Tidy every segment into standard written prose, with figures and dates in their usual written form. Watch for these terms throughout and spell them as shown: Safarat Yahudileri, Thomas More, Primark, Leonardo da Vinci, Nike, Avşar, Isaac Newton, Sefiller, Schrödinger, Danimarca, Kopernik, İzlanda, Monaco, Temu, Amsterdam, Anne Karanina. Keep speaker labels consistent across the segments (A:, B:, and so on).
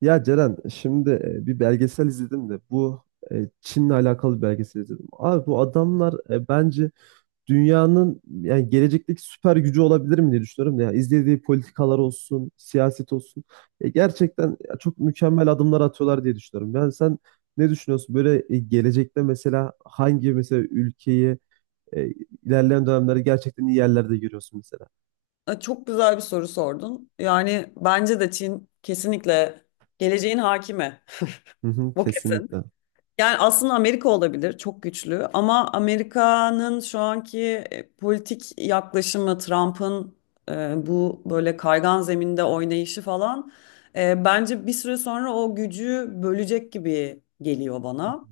A: Ya Ceren, şimdi bir belgesel izledim de bu Çin'le alakalı bir belgesel izledim. Abi bu adamlar bence dünyanın yani gelecekteki süper gücü olabilir mi diye düşünüyorum. Ya izlediği politikalar olsun, siyaset olsun. Gerçekten ya, çok mükemmel adımlar atıyorlar diye düşünüyorum. Yani sen ne düşünüyorsun? Böyle gelecekte mesela hangi mesela ülkeyi e, ilerleyen dönemlerde gerçekten iyi yerlerde görüyorsun mesela?
B: Çok güzel bir soru sordun. Yani bence de Çin kesinlikle geleceğin hakimi.
A: Hı hı,
B: Bu kesin.
A: kesinlikle.
B: Yani aslında Amerika olabilir, çok güçlü. Ama Amerika'nın şu anki politik yaklaşımı, Trump'ın bu böyle kaygan zeminde oynayışı falan, bence bir süre sonra o gücü bölecek gibi geliyor bana.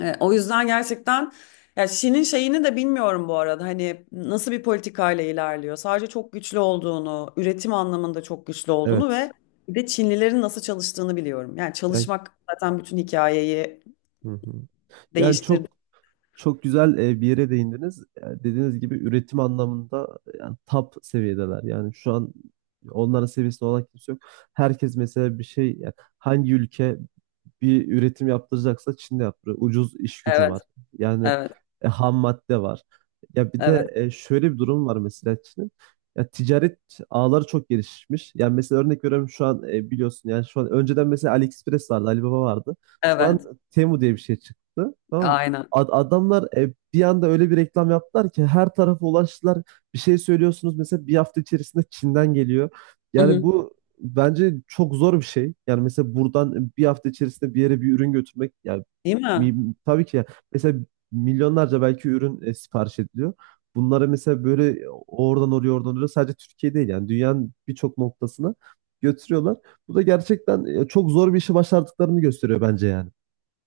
B: O yüzden gerçekten ya Şi'nin şeyini de bilmiyorum bu arada. Hani nasıl bir politikayla ilerliyor. Sadece çok güçlü olduğunu, üretim anlamında çok güçlü olduğunu
A: Evet.
B: ve bir de Çinlilerin nasıl çalıştığını biliyorum. Yani
A: Yani,
B: çalışmak zaten bütün hikayeyi
A: hı hı. Yani
B: değiştirdi.
A: çok güzel bir yere değindiniz. Dediğiniz gibi üretim anlamında yani top seviyedeler. Yani şu an onların seviyesinde olan kimse yok. Herkes mesela bir şey yani hangi ülke bir üretim yaptıracaksa Çin'de yaptırıyor. Ucuz iş gücü
B: Evet,
A: var. Yani
B: evet,
A: ham madde var. Ya bir de
B: evet,
A: şöyle bir durum var mesela Çin'in. Ya ticaret ağları çok gelişmiş. Yani mesela örnek veriyorum şu an biliyorsun yani şu an önceden mesela AliExpress vardı, Alibaba vardı. Şu an
B: evet.
A: Temu diye bir şey çıktı. Tamam mı?
B: Aynen.
A: Adamlar bir anda öyle bir reklam yaptılar ki her tarafa ulaştılar. Bir şey söylüyorsunuz mesela bir hafta içerisinde Çin'den geliyor.
B: Hı
A: Yani
B: hı.
A: bu Bence çok zor bir şey. Yani mesela buradan bir hafta içerisinde bir yere bir ürün götürmek yani
B: Değil mi?
A: tabii ki ya. Mesela milyonlarca belki ürün sipariş ediliyor. Bunlara mesela böyle oradan oraya oradan oraya sadece Türkiye değil yani dünyanın birçok noktasına götürüyorlar. Bu da gerçekten çok zor bir işi başardıklarını gösteriyor bence yani.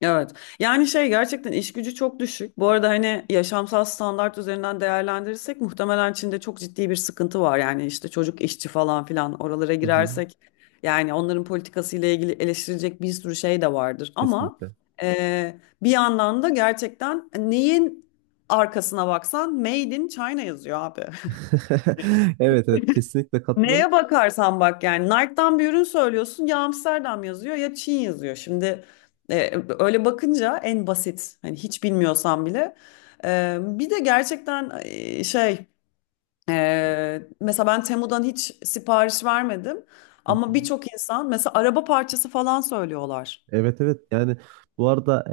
B: Evet. Yani şey gerçekten iş gücü çok düşük. Bu arada hani yaşamsal standart üzerinden değerlendirirsek muhtemelen Çin'de çok ciddi bir sıkıntı var. Yani işte çocuk işçi falan filan oralara
A: Hı hı,
B: girersek yani onların politikasıyla ilgili eleştirilecek bir sürü şey de vardır. Ama
A: kesinlikle.
B: e, bir yandan da gerçekten neyin arkasına baksan Made in China yazıyor abi.
A: Evet evet, kesinlikle katılıyorum.
B: Neye bakarsan bak yani Nike'dan bir ürün söylüyorsun ya Amsterdam yazıyor ya Çin yazıyor. Şimdi e, öyle bakınca en basit hani hiç bilmiyorsan bile. Bir de gerçekten şey mesela ben Temu'dan hiç sipariş vermedim
A: Hı hı.
B: ama birçok insan mesela araba parçası falan söylüyorlar.
A: Evet evet, yani bu arada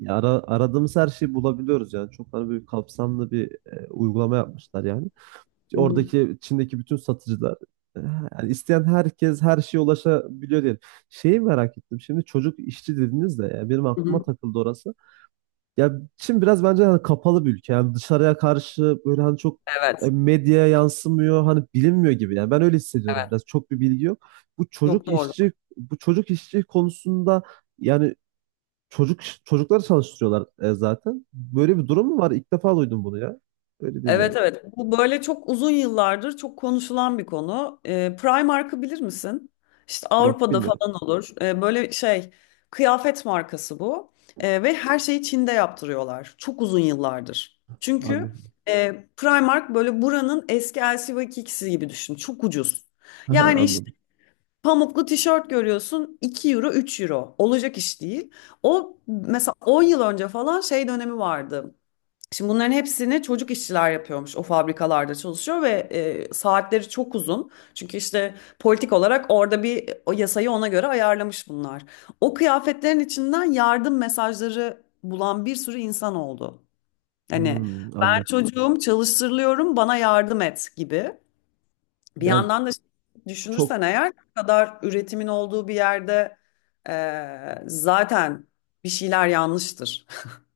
A: aradığımız her şeyi bulabiliyoruz yani çok hani böyle kapsamlı bir uygulama yapmışlar yani.
B: Hı hı.
A: Oradaki Çin'deki bütün satıcılar, e, yani isteyen herkes her şeye ulaşabiliyor diyelim. Şeyi merak ettim. Şimdi çocuk işçi dediniz de ya benim
B: Hı
A: aklıma
B: hı.
A: takıldı orası. Ya Çin biraz bence hani kapalı bir ülke. Yani dışarıya karşı böyle hani çok
B: Evet,
A: medyaya yansımıyor. Hani bilinmiyor gibi. Yani ben öyle hissediyorum
B: evet.
A: biraz. Çok bir bilgi yok.
B: Çok doğru.
A: Bu çocuk işçi konusunda yani çocukları çalıştırıyorlar zaten. Böyle bir durum mu var? İlk defa duydum bunu ya. Öyle diyeyim yani.
B: Evet evet. Bu böyle çok uzun yıllardır çok konuşulan bir konu. Primark'ı bilir misin? İşte
A: Yok,
B: Avrupa'da
A: bilmiyorum.
B: falan olur. Böyle şey kıyafet markası bu. Ve her şeyi Çin'de yaptırıyorlar. Çok uzun yıllardır. Çünkü
A: Anladım.
B: Primark böyle buranın eski LC gibi düşün. Çok ucuz.
A: Aha,
B: Yani işte
A: anladım.
B: pamuklu tişört görüyorsun 2 euro 3 euro. Olacak iş değil. O mesela 10 yıl önce falan şey dönemi vardı. Şimdi bunların hepsini çocuk işçiler yapıyormuş. O fabrikalarda çalışıyor ve saatleri çok uzun. Çünkü işte politik olarak orada bir o yasayı ona göre ayarlamış bunlar. O kıyafetlerin içinden yardım mesajları bulan bir sürü insan oldu. Hani
A: Hmm,
B: ben
A: anladım.
B: çocuğum çalıştırılıyorum bana yardım et gibi. Bir
A: Yani
B: yandan da
A: çok
B: düşünürsen eğer bu kadar üretimin olduğu bir yerde zaten bir şeyler yanlıştır.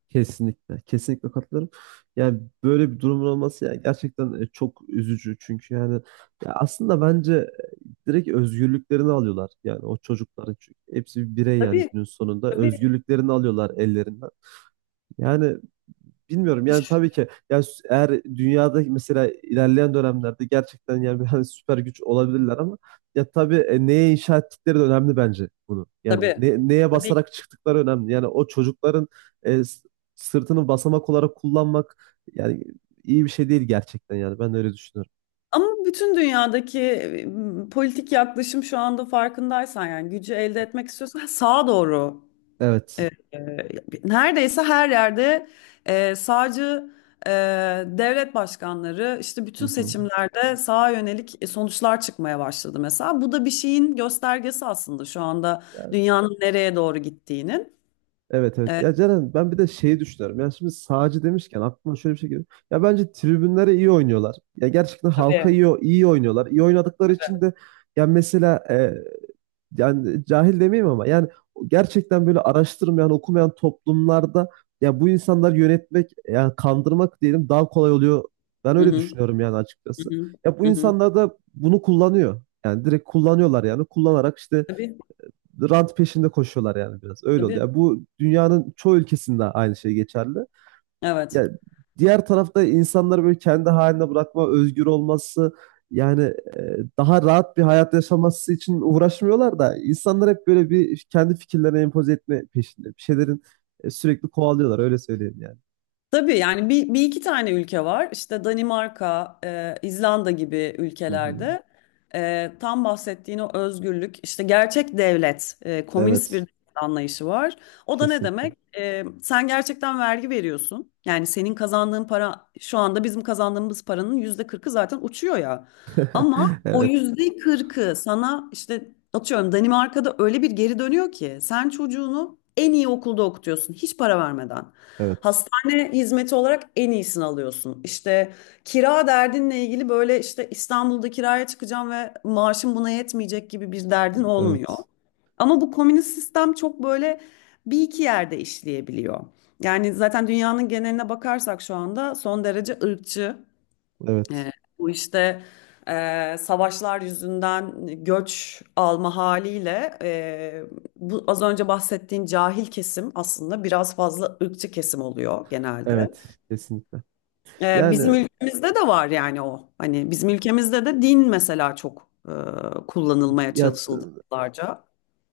A: Kesinlikle, kesinlikle katılıyorum. Yani böyle bir durumun olması yani gerçekten çok üzücü. Çünkü yani ya aslında bence direkt özgürlüklerini alıyorlar. Yani o çocukların, çünkü hepsi bir birey yani
B: Tabii
A: günün sonunda
B: tabii.
A: özgürlüklerini alıyorlar ellerinden. Yani bilmiyorum yani tabii ki yani eğer dünyada mesela ilerleyen dönemlerde gerçekten yani bir hani süper güç olabilirler ama ya tabii neye inşa ettikleri de önemli bence bunu. Yani
B: Tabii.
A: neye
B: Tabii.
A: basarak çıktıkları önemli. Yani o çocukların e, s- sırtını basamak olarak kullanmak yani iyi bir şey değil gerçekten, yani ben de öyle düşünüyorum.
B: Ama bütün dünyadaki politik yaklaşım şu anda farkındaysan yani gücü elde etmek istiyorsan sağa doğru
A: Evet.
B: e, neredeyse her yerde sağcı e, devlet başkanları işte bütün
A: Hı hı.
B: seçimlerde sağa yönelik sonuçlar çıkmaya başladı mesela. Bu da bir şeyin göstergesi aslında şu anda dünyanın nereye doğru gittiğinin.
A: Evet evet.
B: E,
A: Ya Ceren, ben bir de şeyi düşünüyorum. Yani şimdi sağcı demişken aklıma şöyle bir şey geliyor. Ya bence tribünlere iyi oynuyorlar. Ya gerçekten halka
B: tabii.
A: iyi, iyi oynuyorlar. İyi oynadıkları için de ya mesela yani cahil demeyeyim ama yani gerçekten böyle araştırmayan, okumayan toplumlarda ya bu insanları yönetmek, yani kandırmak diyelim, daha kolay oluyor. Ben
B: Hı
A: öyle
B: hı,
A: düşünüyorum yani
B: hı
A: açıkçası.
B: hı,
A: Ya bu
B: hı hı.
A: insanlar da bunu kullanıyor. Yani direkt kullanıyorlar, yani kullanarak işte
B: Tabii,
A: rant peşinde koşuyorlar yani biraz. Öyle
B: tabii.
A: oluyor. Yani bu dünyanın çoğu ülkesinde aynı şey geçerli.
B: Evet.
A: Yani diğer tarafta insanları böyle kendi haline bırakma, özgür olması yani daha rahat bir hayat yaşaması için uğraşmıyorlar da insanlar hep böyle bir kendi fikirlerini empoze etme peşinde. Bir şeylerin sürekli kovalıyorlar öyle söyleyeyim yani.
B: Tabii yani bir iki tane ülke var. İşte Danimarka, İzlanda gibi
A: Hı hı.
B: ülkelerde tam bahsettiğin o özgürlük, işte gerçek devlet, komünist bir
A: Evet.
B: devlet anlayışı var. O da ne
A: Kesinlikle.
B: demek? Sen gerçekten vergi veriyorsun. Yani senin kazandığın para şu anda bizim kazandığımız paranın %40'ı zaten uçuyor ya. Ama o
A: Evet.
B: %40'ı sana işte atıyorum Danimarka'da öyle bir geri dönüyor ki sen çocuğunu en iyi okulda okutuyorsun hiç para vermeden.
A: Evet.
B: Hastane hizmeti olarak en iyisini alıyorsun. İşte kira derdinle ilgili böyle işte İstanbul'da kiraya çıkacağım ve maaşım buna yetmeyecek gibi bir derdin olmuyor.
A: Evet.
B: Ama bu komünist sistem çok böyle bir iki yerde işleyebiliyor. Yani zaten dünyanın geneline bakarsak şu anda son derece ırkçı.
A: Evet.
B: E, bu işte savaşlar yüzünden göç alma haliyle bu az önce bahsettiğin cahil kesim aslında biraz fazla ırkçı kesim oluyor genelde.
A: Evet. Kesinlikle.
B: Bizim
A: Yani
B: ülkemizde de var yani o. Hani bizim ülkemizde de din mesela çok kullanılmaya
A: ya
B: çalışıldı yıllarca.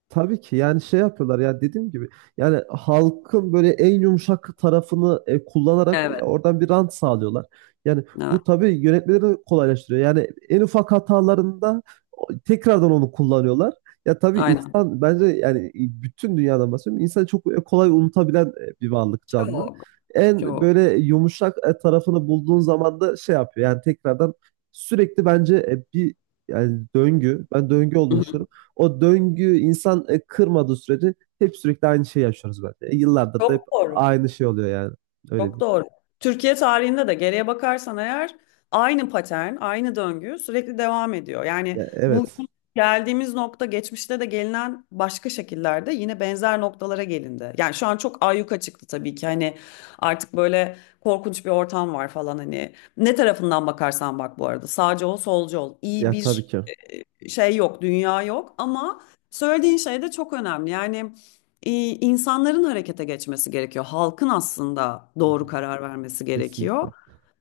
A: Tabii ki yani şey yapıyorlar ya, dediğim gibi yani halkın böyle en yumuşak tarafını kullanarak
B: Evet,
A: ya oradan bir rant sağlıyorlar. Yani
B: evet,
A: bu tabii yönetmeleri kolaylaştırıyor. Yani en ufak hatalarında tekrardan onu kullanıyorlar. Ya tabii
B: aynen.
A: insan bence yani bütün dünyadan bahsediyorum. İnsan çok kolay unutabilen bir varlık, canlı.
B: Çok,
A: En
B: çok.
A: böyle yumuşak tarafını bulduğun zaman da şey yapıyor. Yani tekrardan sürekli bence bir yani döngü. Ben döngü
B: Hı
A: olduğunu
B: hı.
A: düşünüyorum. O döngü insan kırmadığı sürece hep sürekli aynı şeyi yaşıyoruz bence. E, yıllardır da
B: Çok
A: hep
B: doğru.
A: aynı şey oluyor yani. Öyle
B: Çok
A: değil.
B: doğru. Türkiye tarihinde de geriye bakarsan eğer aynı patern, aynı döngü sürekli devam ediyor. Yani
A: Ya, evet.
B: bugün geldiğimiz nokta geçmişte de gelinen başka şekillerde yine benzer noktalara gelindi. Yani şu an çok ayyuka çıktı tabii ki hani artık böyle korkunç bir ortam var falan hani ne tarafından bakarsan bak bu arada sağcı ol solcu ol iyi
A: Ya tabii
B: bir
A: ki.
B: şey yok dünya yok ama söylediğin şey de çok önemli. Yani insanların harekete geçmesi gerekiyor. Halkın aslında doğru karar vermesi
A: Kesinlikle.
B: gerekiyor.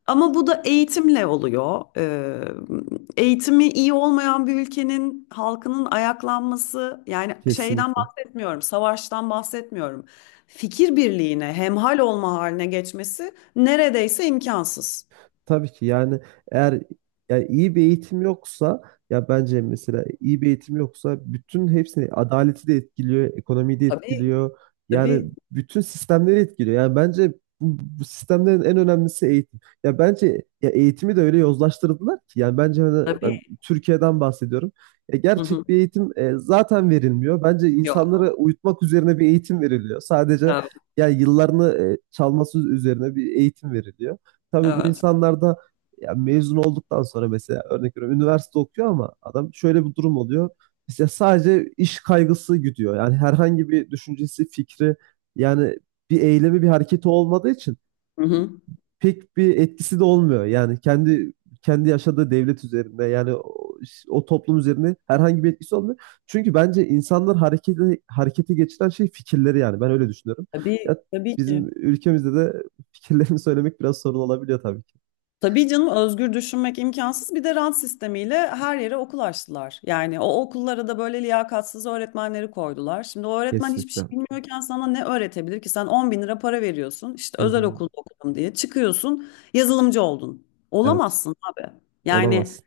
B: Ama bu da eğitimle oluyor. Eğitimi iyi olmayan bir ülkenin halkının ayaklanması, yani şeyden
A: Kesinlikle.
B: bahsetmiyorum, savaştan bahsetmiyorum. Fikir birliğine, hemhal olma haline geçmesi neredeyse imkansız.
A: Tabii ki yani eğer yani iyi bir eğitim yoksa, ya bence mesela iyi bir eğitim yoksa bütün hepsini, adaleti de etkiliyor, ekonomiyi de
B: Tabii,
A: etkiliyor. Yani
B: tabii,
A: bütün sistemleri etkiliyor. Yani bence bu sistemlerin en önemlisi eğitim. Ya bence ya eğitimi de öyle yozlaştırdılar ki yani bence hani
B: tabii.
A: ben Türkiye'den bahsediyorum. E,
B: Hı hı.
A: gerçek bir eğitim zaten verilmiyor. Bence insanlara
B: Yok,
A: uyutmak üzerine bir eğitim veriliyor. Sadece
B: evet,
A: yani yıllarını çalması üzerine bir eğitim veriliyor, tabii bu
B: evet.
A: insanlar da ya mezun olduktan sonra mesela örnek veriyorum üniversite okuyor ama adam şöyle bir durum oluyor. İşte sadece iş kaygısı gidiyor. Yani herhangi bir düşüncesi, fikri yani bir eylemi, bir hareketi olmadığı için
B: Hı hı.
A: pek bir etkisi de olmuyor. Yani kendi yaşadığı devlet üzerinde yani o toplum üzerinde herhangi bir etkisi olmuyor. Çünkü bence insanlar harekete geçiren şey fikirleri, yani ben öyle düşünüyorum.
B: Tabii,
A: Ya
B: tabii
A: bizim
B: ki.
A: ülkemizde de fikirlerini söylemek biraz sorun olabiliyor tabii.
B: Tabii canım özgür düşünmek imkansız. Bir de rant sistemiyle her yere okul açtılar. Yani o okullara da böyle liyakatsız öğretmenleri koydular. Şimdi o öğretmen hiçbir
A: Kesinlikle.
B: şey bilmiyorken sana ne öğretebilir ki? Sen 10 bin lira para veriyorsun. İşte
A: Hı
B: özel
A: hı.
B: okulda okudum diye çıkıyorsun yazılımcı oldun.
A: Evet.
B: Olamazsın abi. Yani
A: Olamaz.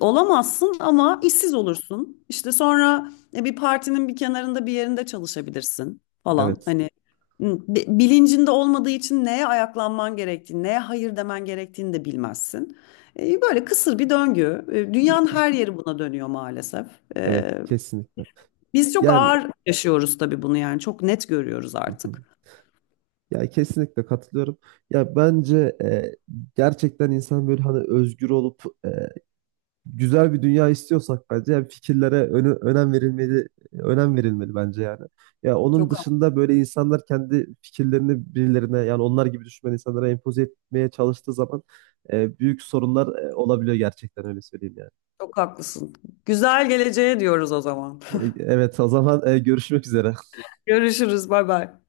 B: olamazsın ama işsiz olursun. İşte sonra bir partinin bir kenarında bir yerinde çalışabilirsin falan.
A: Evet.
B: Hani bilincinde olmadığı için neye ayaklanman gerektiğini, neye hayır demen gerektiğini de bilmezsin. Böyle kısır bir döngü. Dünyanın her yeri buna dönüyor maalesef. E,
A: Evet. Kesinlikle.
B: Biz çok
A: Yani
B: ağır yaşıyoruz tabii bunu yani çok net görüyoruz
A: hı hı.
B: artık.
A: Ya kesinlikle katılıyorum. Ya bence gerçekten insan böyle hani özgür olup güzel bir dünya istiyorsak bence yani fikirlere önem verilmeli, önem verilmeli bence yani. Ya onun
B: Çok, ha-
A: dışında böyle insanlar kendi fikirlerini birilerine yani onlar gibi düşünmeyen insanlara empoze etmeye çalıştığı zaman büyük sorunlar olabiliyor gerçekten, öyle söyleyeyim yani.
B: çok haklısın. Güzel geleceğe diyoruz o zaman.
A: Evet, o zaman görüşmek üzere.
B: Görüşürüz, bay bay.